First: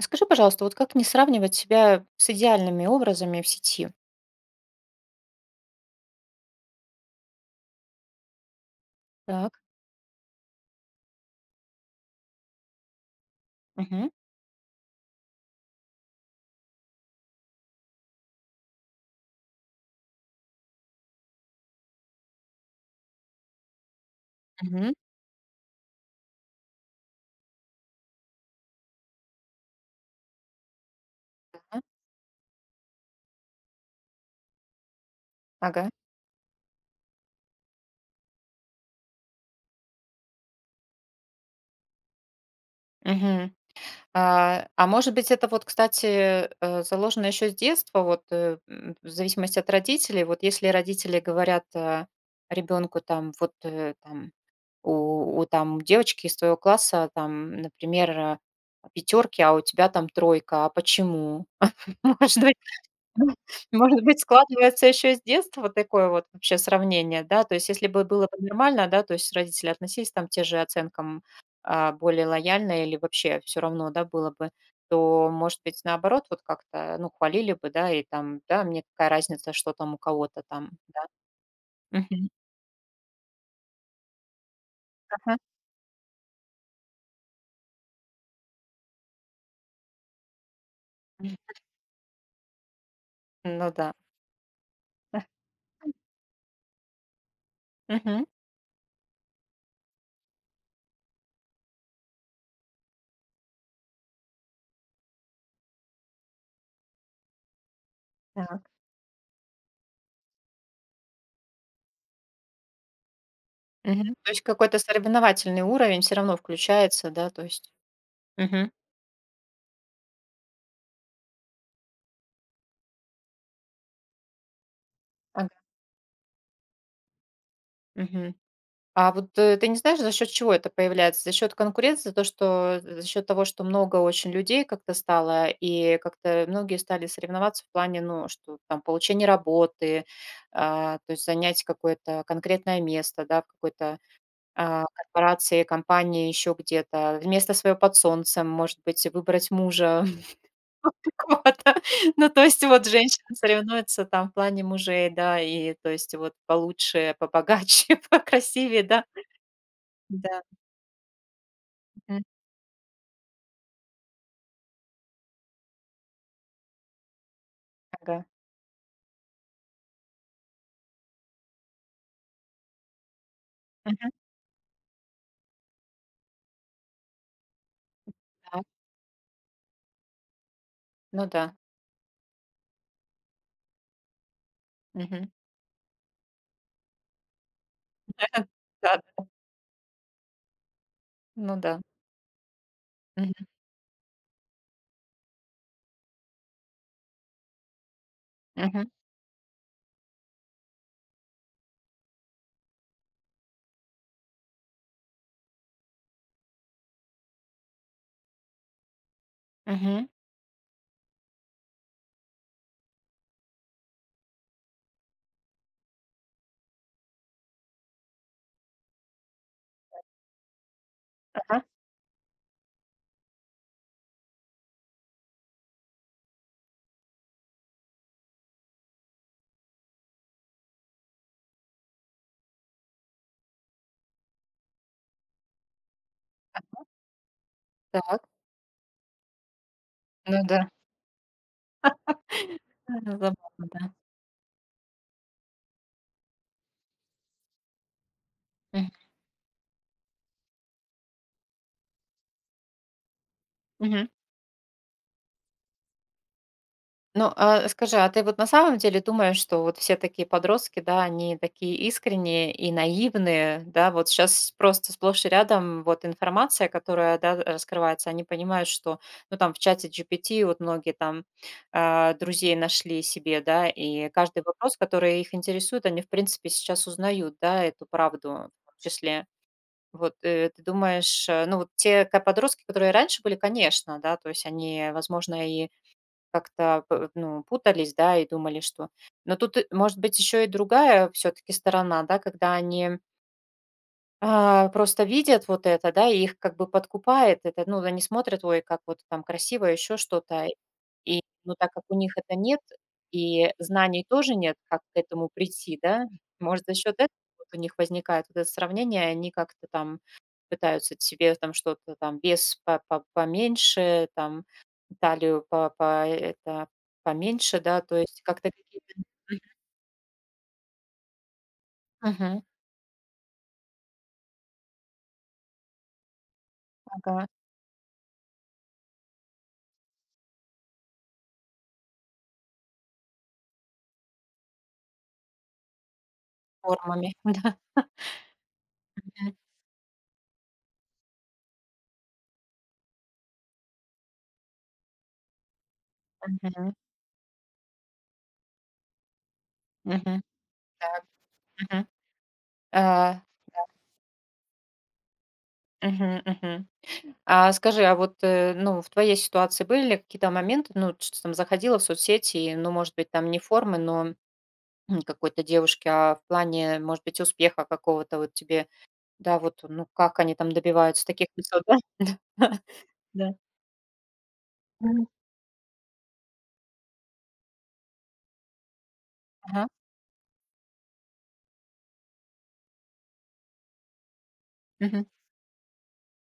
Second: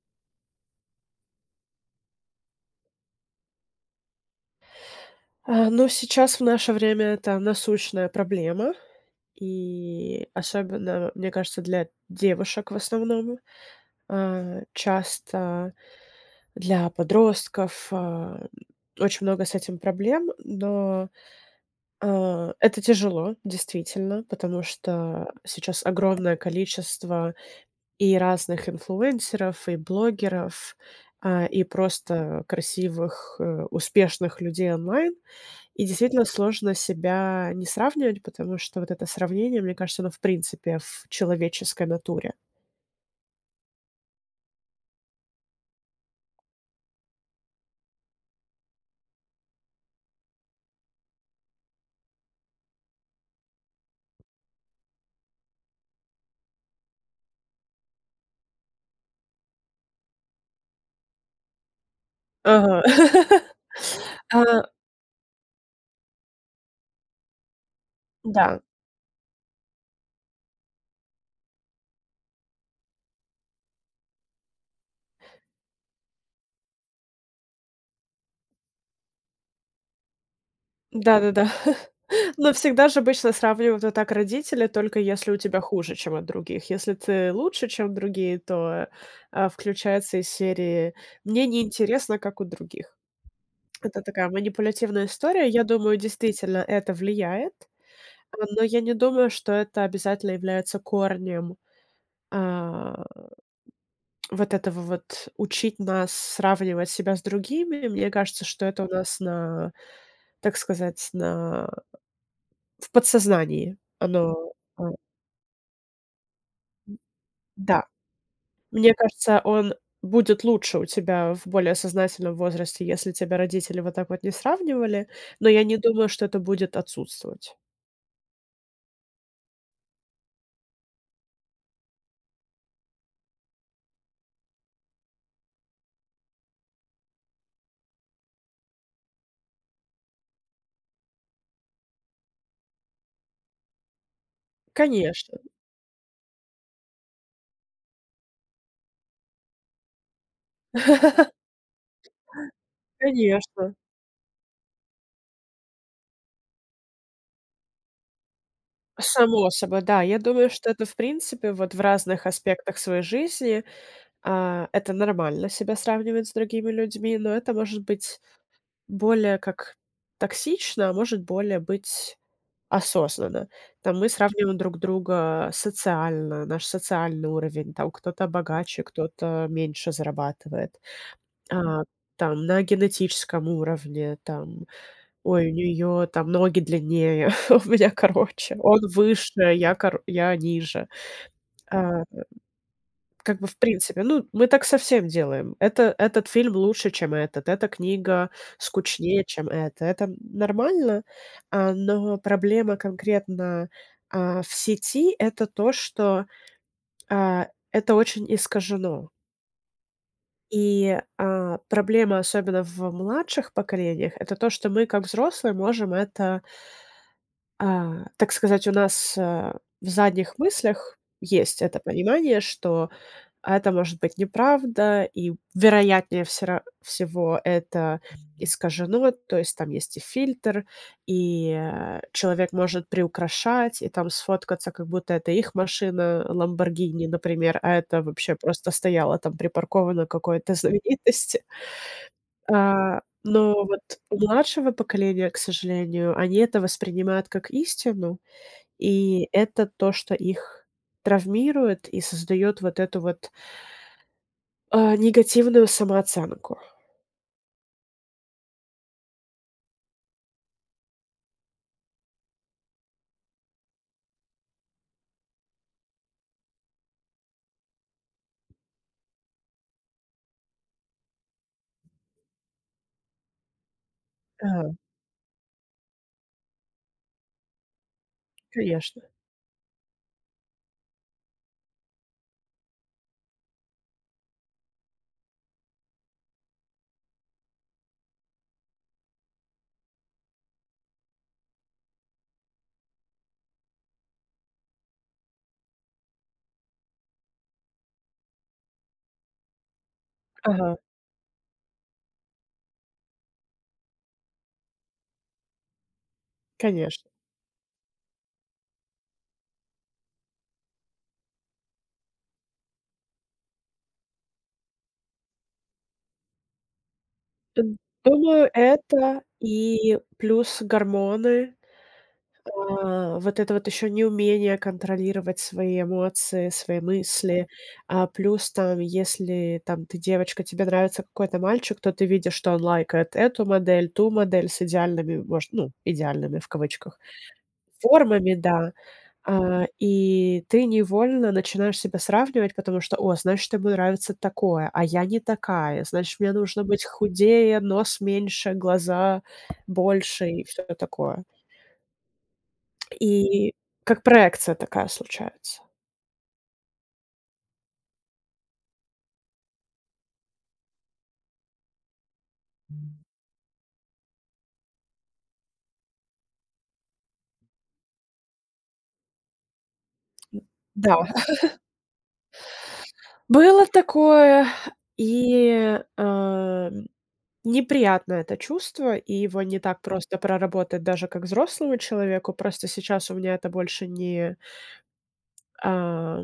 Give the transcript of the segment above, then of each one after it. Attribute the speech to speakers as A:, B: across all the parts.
A: Скажи, пожалуйста, вот как не сравнивать себя с идеальными образами в сети?
B: Ну, сейчас в наше время это насущная проблема.
A: Так.
B: И особенно, мне кажется, для девушек в основном.
A: Мгм.
B: Часто для подростков, очень много с этим проблем, но, это тяжело, действительно, потому
A: Мгм.
B: что сейчас огромное количество и разных инфлюенсеров, и блогеров, и
A: Да.
B: просто красивых, успешных людей онлайн. И
A: Ага.
B: действительно сложно себя не сравнивать, потому что вот это сравнение, мне кажется, оно в принципе в человеческой натуре.
A: Мгм. А может быть, это вот, кстати, заложено еще с детства, вот, в зависимости от родителей. Вот если родители говорят ребенку там, вот там у там девочки из твоего класса там, например, пятерки, а у тебя там тройка, а почему? Может быть,
B: Ага.
A: может быть,
B: А,
A: складывается еще с детства вот такое вот вообще сравнение, да? То есть если бы было бы
B: да.
A: нормально, да, то есть родители относились там те же оценкам более лояльно или вообще все равно, да, было бы, то, может быть, наоборот, вот как-то, ну, хвалили бы, да, и там, да, мне какая разница, что там у кого-то там, да.
B: Да-да-да.
A: Мгм.
B: Но всегда же обычно сравнивают вот так родители, только если
A: Ага.
B: у тебя хуже, чем от других. Если ты лучше, чем другие, то, включается из серии
A: М,
B: "мне не интересно, как у других".
A: Ну да.
B: Это такая манипулятивная история. Я думаю, действительно, это влияет,
A: Мгм.
B: но я не думаю, что это обязательно является корнем, а, вот этого вот учить нас сравнивать себя с другими. Мне кажется, что
A: Так.
B: это у нас на, так сказать, на в подсознании.
A: Мгм. То есть
B: Оно,
A: какой-то соревновательный уровень все равно включается, да, то есть.
B: да.
A: Мгм.
B: Мне кажется, он будет лучше у тебя в более сознательном возрасте, если тебя родители вот так вот не сравнивали, но
A: Ага.
B: я не думаю, что это будет отсутствовать.
A: Мгм. А вот, ты не знаешь, за счет чего это появляется? За счет конкуренции, то, что за счет того, что много очень людей как-то стало, и как-то многие стали соревноваться в плане, ну, что там получение работы, то есть занять какое-то конкретное место, да, в какой-то,
B: Конечно,
A: корпорации, компании, еще где-то, место свое под солнцем, может быть, выбрать мужа какого-то. Ну, то есть вот женщины
B: конечно.
A: соревнуются там в плане мужей, да, и то есть вот получше, побогаче, покрасивее, да.
B: Само собой, да. Я
A: Да.
B: думаю, что это, в принципе, вот в разных аспектах своей жизни, это нормально себя сравнивать с другими людьми, но это может быть
A: Ага.
B: более как токсично, а может, более быть осознанно. Там мы
A: Мгм.
B: сравниваем друг друга социально, наш социальный уровень, там кто-то
A: Так.
B: богаче, кто-то меньше зарабатывает.
A: Ну да.
B: А, там на генетическом уровне, там:
A: Мгм.
B: "Ой, у нее там ноги длиннее, у меня короче, он
A: Да, да.
B: выше, я ниже".
A: Ну да.
B: А как
A: Мгм.
B: бы, в принципе, ну, мы так совсем делаем. Это этот фильм лучше, чем этот, эта книга
A: Мгм.
B: скучнее, чем это. Это нормально, но проблема конкретно, в сети — это то, что, это очень искажено.
A: Мгм.
B: И, проблема, особенно в младших поколениях, это то, что мы, как взрослые, можем это, так сказать, у нас, в задних мыслях есть
A: Ага.
B: это понимание, что а это может быть неправда, и, вероятнее всера всего, это искажено. То есть там есть и фильтр, и, человек может приукрашать, и там сфоткаться, как будто это их машина
A: Ага.
B: "Ламборгини", например, а это
A: Так.
B: вообще просто стояла там припаркована
A: Ну
B: какой-то
A: да.
B: знаменитости.
A: Забавно,
B: Но вот
A: да.
B: у младшего поколения, к сожалению, они это воспринимают как истину,
A: Мгм.
B: и это то, что их травмирует и создает вот эту вот
A: Мгм.
B: негативную самооценку.
A: Ну, а скажи, а ты вот на самом деле думаешь, что вот все такие подростки, да, они такие искренние и наивные, да, вот сейчас просто сплошь и рядом вот информация, которая, да, раскрывается, они понимают, что, ну, там в чате GPT вот многие там друзей нашли себе, да, и каждый
B: Ага.
A: вопрос, который их интересует, они, в принципе, сейчас узнают, да, эту правду в том
B: Конечно.
A: числе. Вот ты думаешь, ну вот те подростки, которые раньше были, конечно, да, то есть они, возможно, и как-то, ну, путались, да, и думали, что но тут, может быть, еще и другая все таки сторона, да, когда они, просто видят вот это, да, и их как бы подкупает это. Ну, они смотрят: "Ой, как вот там красиво", еще что-то.
B: Ага.
A: И, ну, так как у них это нет, и знаний тоже нет, как к этому прийти, да, может, за счет этого
B: Конечно.
A: вот у них возникает вот это сравнение, и они как-то там пытаются себе там что-то там вес по поменьше, там талию по это поменьше,
B: Д
A: да, то есть как-то
B: Думаю,
A: какие-то
B: это и плюс гормоны,
A: Мгм.
B: вот это вот еще неумение контролировать свои эмоции, свои
A: Ага.
B: мысли. Плюс там, если там ты девочка, тебе нравится какой-то мальчик, то ты видишь, что он лайкает эту модель, ту модель с идеальными, может, ну, идеальными в кавычках,
A: Формами.
B: формами, да.
A: Да.
B: И ты невольно начинаешь себя сравнивать, потому что: "О, значит, ему нравится такое, а я не такая. Значит, мне нужно
A: Мгм.
B: быть худее, нос меньше, глаза
A: Мгм.
B: больше и все
A: Так.
B: такое".
A: Мгм. А.
B: И как проекция такая случается.
A: Мгм. Мгм. А скажи, а вот, ну, в твоей ситуации были ли какие-то моменты, ну, ты что там заходила в соцсети, и, ну, может быть, там не формы, но какой-то девушки, а в плане, может быть, успеха какого-то вот тебе, да, вот, ну, как они там добиваются
B: Да,
A: таких высот, да? Да.
B: было такое,
A: Мгм.
B: и, неприятно это чувство, и его не
A: Ага.
B: так просто проработать даже как взрослому человеку. Просто сейчас у меня это больше не,
A: Мгм.
B: а,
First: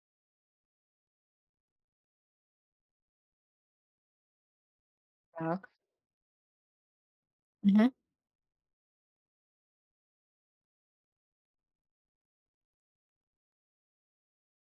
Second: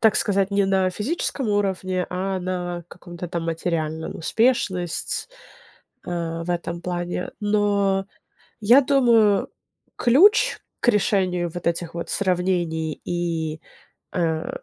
B: так сказать, не на физическом уровне, а на каком-то там материальном. Успешность,
A: Так.
B: э, в этом плане.
A: Мгм.
B: Но я думаю, ключ к решению вот этих вот сравнений и, э,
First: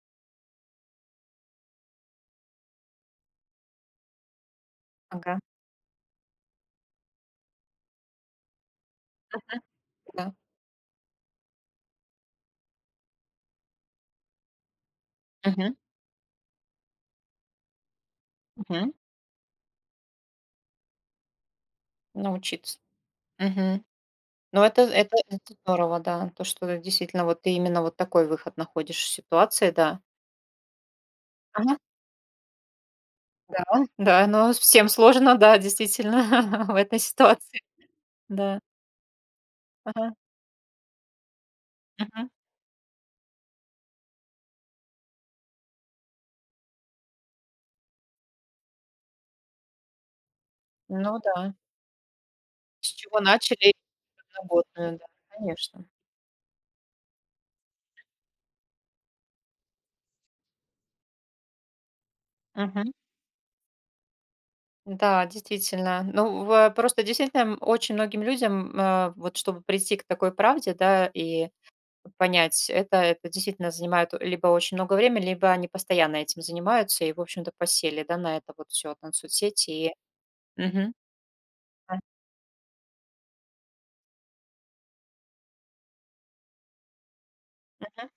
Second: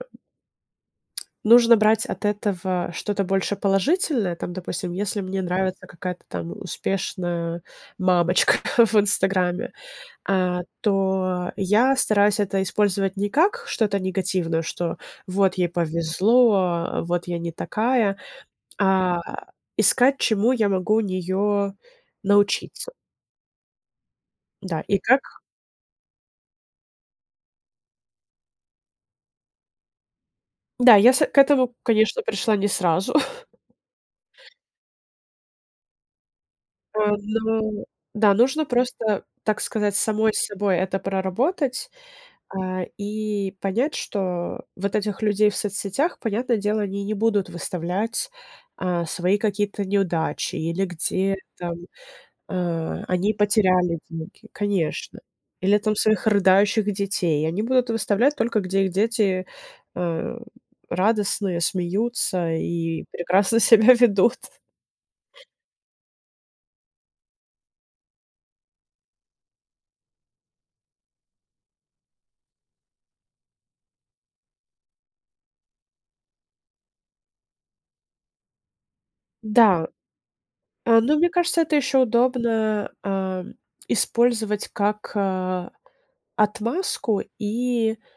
B: нужно брать от этого что-то больше положительное. Там, допустим, если
A: Ага.
B: мне нравится какая-то там успешная мамочка в
A: Мгм.
B: "Инстаграме",
A: Да.
B: то я стараюсь это использовать не как что-то негативное, что вот ей
A: Мгм,
B: повезло, вот я не такая,
A: мгм.
B: а искать, чему я могу у нее
A: Научиться.
B: научиться.
A: Мгм. Ну, это
B: Да, и
A: это
B: как
A: это здорово, да. То, что действительно вот ты именно вот такой выход находишь в ситуации, да.
B: да, я с к этому,
A: Ага,
B: конечно, пришла не сразу.
A: да, да, но всем сложно, да, действительно, в этой ситуации.
B: Но да,
A: Да.
B: нужно просто, так сказать,
A: Ага,
B: самой с собой это проработать.
A: мгм.
B: И понять, что вот этих людей в соцсетях, понятное дело, они не будут выставлять, свои какие-то неудачи или
A: Ну да,
B: где там,
A: с чего
B: они
A: начали и
B: потеряли деньги,
A: работаю, да,
B: конечно. Или
A: конечно.
B: там своих рыдающих детей. Они будут выставлять только, где их дети, а, радостные, смеются
A: Мгм.
B: и прекрасно себя ведут.
A: Да, действительно. Ну, в просто действительно, очень многим людям, вот чтобы прийти к такой правде, да, и понять, это действительно занимает либо очень много времени, либо они постоянно этим занимаются и, в общем-то, посели, да, на это вот все на соцсети
B: Да,
A: и Мгм.
B: ну, мне кажется, это
A: А,
B: еще удобно, использовать как, отмазку и
A: мгм.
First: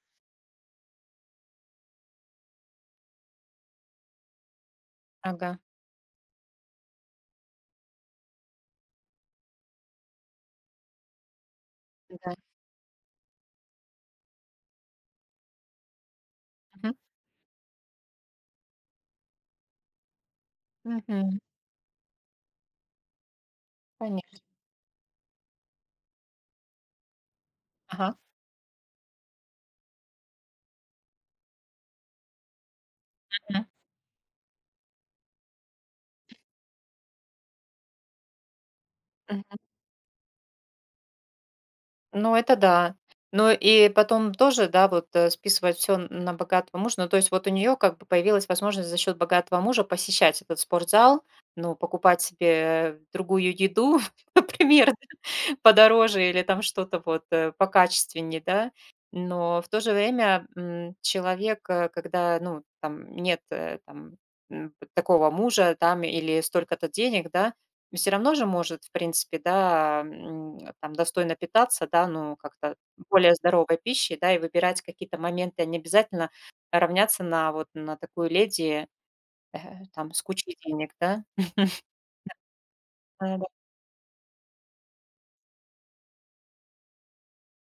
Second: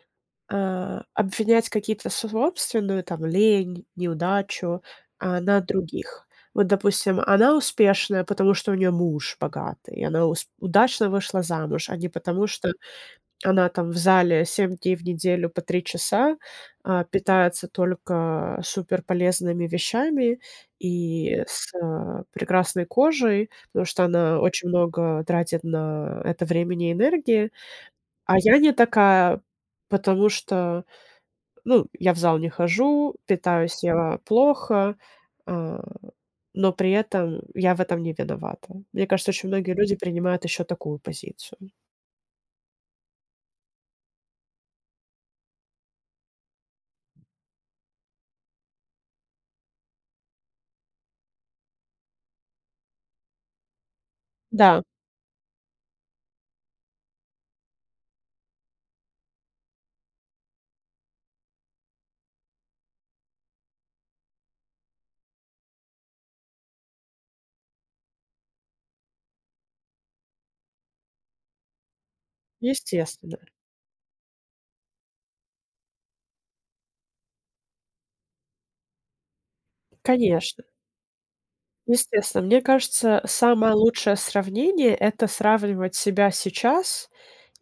B: обвинять какие-то собственную там лень, неудачу,
A: Ага.
B: на других. Вот, допустим, она успешная, потому что у нее муж богатый, она ус удачно вышла замуж, а не
A: Да.
B: потому, что она там в зале 7 дней в неделю по 3 часа,
A: Мгм.
B: питается только суперполезными вещами
A: Мгм.
B: и с, прекрасной кожей, потому что
A: Конечно.
B: она очень много тратит на это времени и энергии.
A: Ага.
B: А я не такая, потому что ну, я в зал не хожу,
A: Мгм.
B: питаюсь я плохо, а, но при этом я в этом не виновата. Мне кажется, очень
A: Мгм.
B: многие люди принимают еще такую позицию.
A: Ну, это да. Ну и потом тоже, да, вот, списывать все на богатого мужа. Ну, то есть вот у нее как бы появилась возможность за счет богатого мужа посещать этот спортзал, ну, покупать себе другую еду,
B: Да,
A: например. Подороже или там что-то вот, покачественнее, да. Но в то же время, человек, когда, ну, там нет, там, такого мужа там или столько-то денег, да, все равно же может, в принципе, да, там достойно питаться, да, ну, как-то более
B: естественно,
A: здоровой пищей, да, и выбирать какие-то моменты, а не обязательно равняться на вот на такую леди, э, там с кучей
B: конечно,
A: денег, да.
B: естественно. Мне кажется,
A: Да-да.
B: самое лучшее сравнение — это сравнивать себя сейчас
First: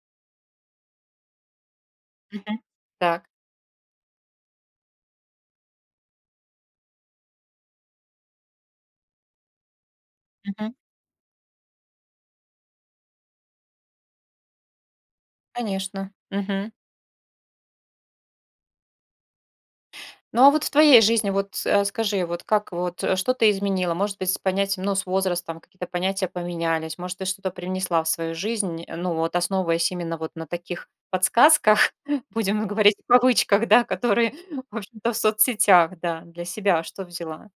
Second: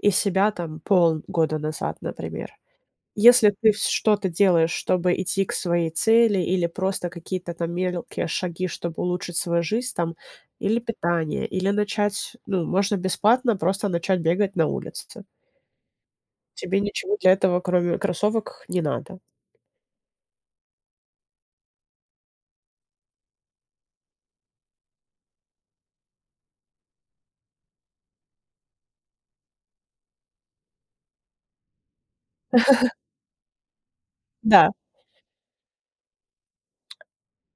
B: и себя там полгода назад, например.
A: Мгм. Так.
B: Если ты вс что-то делаешь, чтобы идти к своей цели, или просто какие-то там мелкие шаги, чтобы улучшить свою жизнь там,
A: Мгм.
B: или питание, или начать, ну, можно бесплатно просто начать бегать на улице.
A: Конечно. Мгм.
B: Тебе ничего для этого, кроме кроссовок, не надо.
A: Ну, а вот в твоей жизни, вот, скажи, вот как вот, что ты изменила? Может быть, с понятием, ну, с возрастом какие-то понятия поменялись, может, ты что-то привнесла в свою жизнь, ну, вот основываясь именно вот на таких подсказках, будем говорить в кавычках, да, которые,
B: Да,
A: в общем-то, в соцсетях, да, для себя что взяла?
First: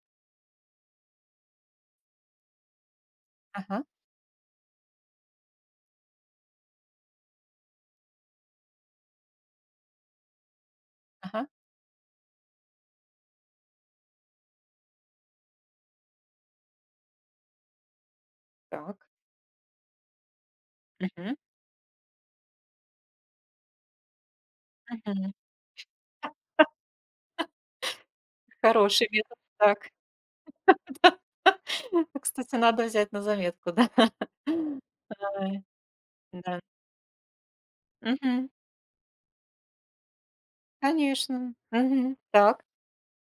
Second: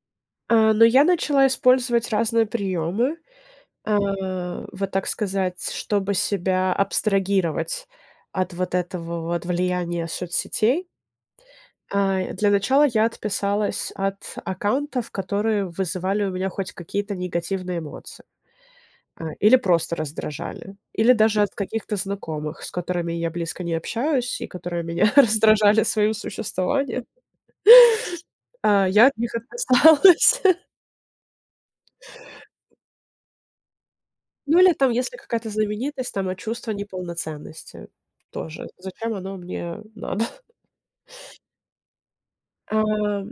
B: но я начала использовать разные приемы,
A: Ага,
B: вот так сказать, чтобы себя абстрагировать от вот этого вот влияния соцсетей.
A: ага,
B: Для начала я отписалась от аккаунтов, которые вызывали у меня хоть какие-то негативные эмоции,
A: так.
B: или просто раздражали, или
A: Мгм,
B: даже от каких-то знакомых, с которыми я близко не общаюсь и которые меня
A: мгм.
B: раздражали своим существованием. Я
A: Хороший
B: от них
A: метод, так.
B: отписалась.
A: Кстати, надо взять на заметку, да.
B: Ну или там, если какая-то
A: Ай,
B: знаменитость, там,
A: да.
B: чувства неполноценности
A: Мгм.
B: тоже. Зачем оно мне надо?
A: Конечно. Мгм. Так.
B: А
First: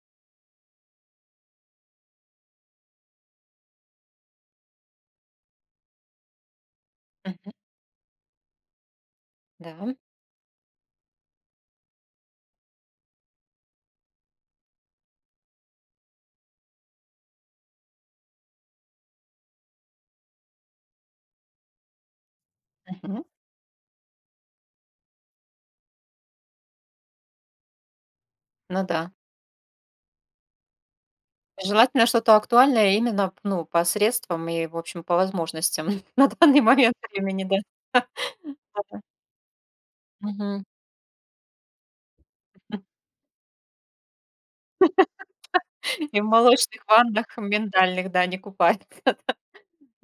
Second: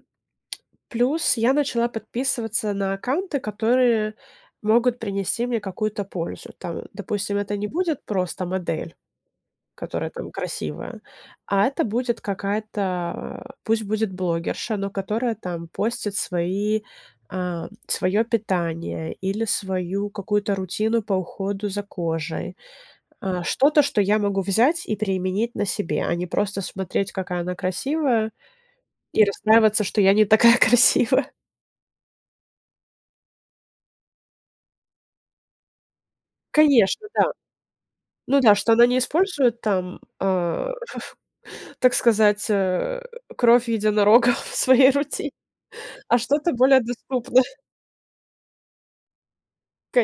B: Плюс я начала подписываться на аккаунты, которые могут принести мне какую-то пользу. Там, допустим,
A: Мгм.
B: это не будет просто модель,
A: Да.
B: которая там красивая, а это будет какая-то, пусть будет блогерша, но которая там постит свое питание или свою какую-то рутину по уходу за кожей.
A: Мгм.
B: Что-то, что я могу взять и применить на себе, а не просто смотреть, какая она красивая,
A: Ну да.
B: и расстраиваться, что я не такая красивая.
A: Желательно что-то актуальное именно, ну, по средствам и, в общем, по возможностям на данный момент
B: Конечно, да.
A: времени, да.
B: Ну да, что она не использует там,
A: Мгм.
B: так сказать, кровь единорога в своей рутине, а
A: И в
B: что-то более
A: молочных ваннах
B: доступное,
A: миндальных, да, не купаются.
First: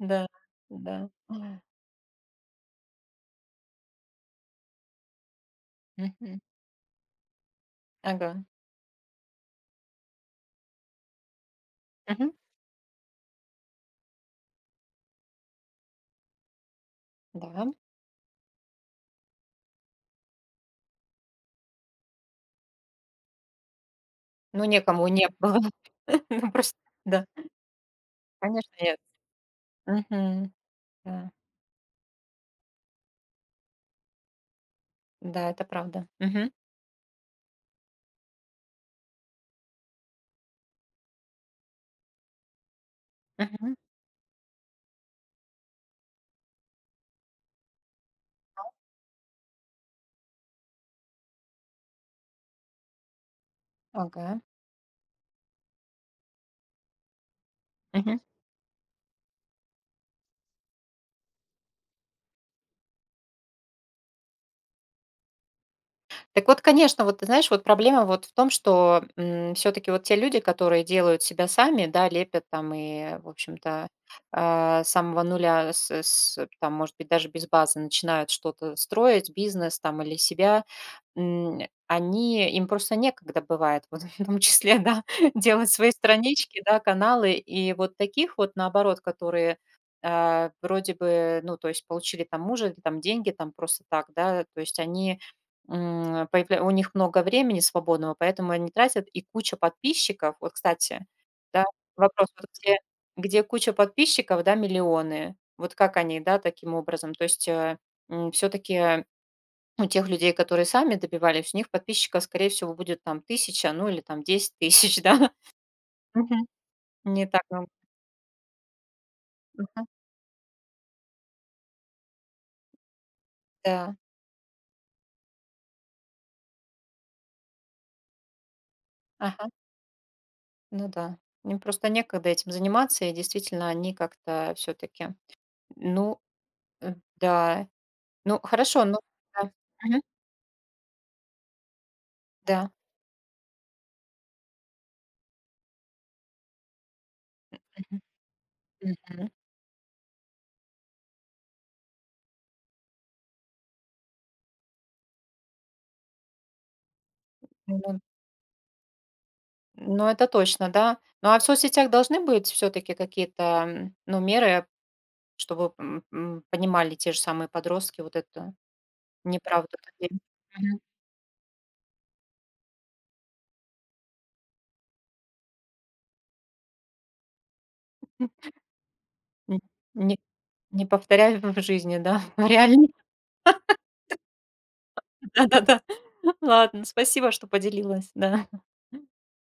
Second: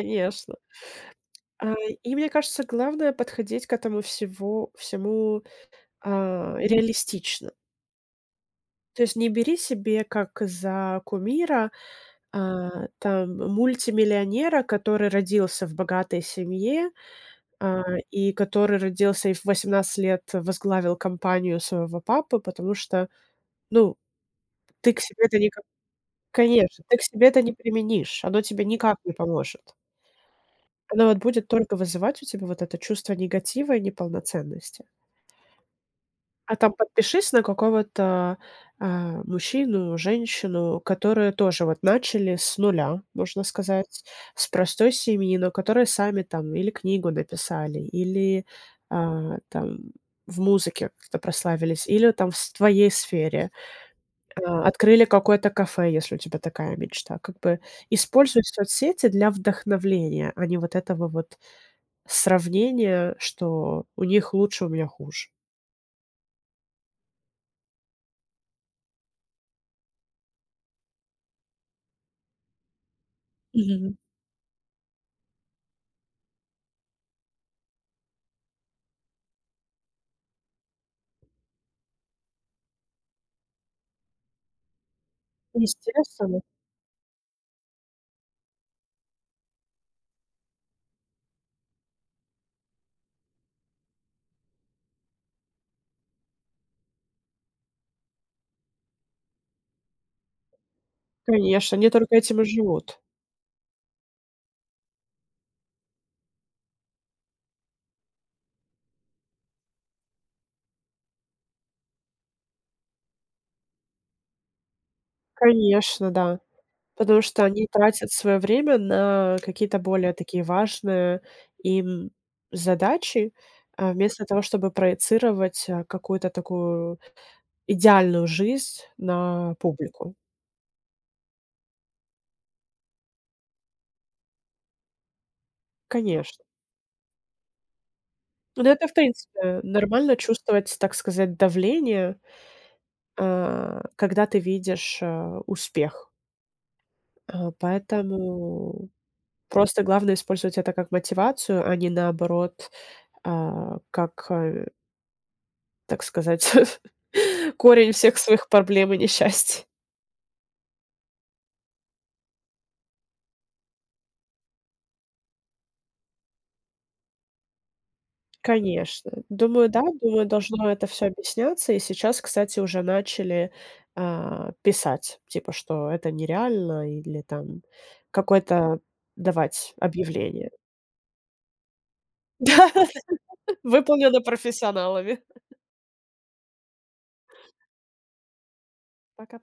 A: Да, да.
B: А, и мне кажется, главное подходить к этому всего всему,
A: Мгм.
B: реалистично.
A: Ага.
B: То есть не бери себе как за кумира,
A: Мгм.
B: там мультимиллионера, который родился в богатой семье,
A: Да.
B: а, и который родился и в 18 лет возглавил компанию своего папы, потому что ну,
A: Ну,
B: ты к
A: некому
B: себе
A: не
B: это
A: было.
B: никак,
A: Ну, просто,
B: конечно, ты к
A: да,
B: себе это не применишь, оно тебе
A: конечно,
B: никак
A: нет.
B: не поможет.
A: Мгм.
B: Оно вот
A: Да,
B: будет только вызывать у тебя вот это чувство негатива и неполноценности.
A: да, это правда. Мгм.
B: А там подпишись на какого-то, мужчину, женщину, которые тоже вот начали с нуля, можно
A: Мгм.
B: сказать, с простой семьи, но которые сами там или книгу написали, или, там в музыке как-то прославились, или там в с твоей сфере.
A: Ага.
B: Открыли какое-то кафе, если у тебя такая мечта. Как бы
A: Мгм.
B: используй соцсети для вдохновления, а не вот этого вот сравнения, что у них лучше, у меня хуже.
A: Так вот, конечно, вот ты знаешь, вот проблема вот в том, что, все таки вот те люди, которые делают себя сами, да, лепят там и, в общем-то,
B: Мгм.
A: с самого нуля, с там, может быть, даже без базы начинают что-то строить, бизнес там или себя, м, они им просто некогда бывает, вот в том числе, да, делать свои
B: Естественно,
A: странички, да, каналы. И вот таких вот, наоборот, которые, вроде бы, ну, то есть получили там мужа или там деньги там просто так, да, то есть они, М, появля у них много времени свободного, поэтому они тратят, и куча подписчиков. Вот, кстати, да,
B: конечно, они только
A: вопрос,
B: этим и
A: вот где
B: живут.
A: где куча подписчиков, да, миллионы. Вот как они, да, таким образом? То есть, все таки у тех людей, которые сами добивались, у них подписчиков, скорее всего, будет там 1000, ну, или там 10 000, да.
B: Конечно, да.
A: Мгм.
B: Потому
A: Не так
B: что
A: много.
B: они тратят свое время на какие-то
A: Мгм.
B: более такие важные им задачи,
A: Да.
B: вместо того, чтобы проецировать, какую-то такую идеальную жизнь
A: Ага.
B: на публику.
A: Ну да. Им просто некогда этим заниматься, и действительно они как-то все таки ну,
B: Конечно.
A: э, да. Ну,
B: Ну,
A: хорошо,
B: это, в
A: ну да.
B: принципе,
A: Мгм.
B: нормально чувствовать, так сказать, давление,
A: Да.
B: когда ты видишь, успех.
A: Мгм.
B: Поэтому
A: Мгм.
B: просто главное использовать это как мотивацию, а не наоборот, как, так сказать, корень
A: Ну
B: всех своих проблем и несчастий.
A: ну, это точно, да. Ну, а в соцсетях должны быть все-таки какие-то, ну, меры, чтобы, понимали те же самые подростки вот эту
B: Конечно. Думаю,
A: неправду
B: да,
A: людей.
B: думаю, должно
A: Мгм.
B: это все объясняться. И сейчас, кстати, уже начали, писать, типа, что это нереально или там
A: М,
B: какое-то давать
A: не
B: объявление.
A: не повторяй в жизни, да, в реальной.
B: Выполнено профессионалами.
A: Да-да-да. Ладно, спасибо, что поделилась, да.
B: Пока-пока.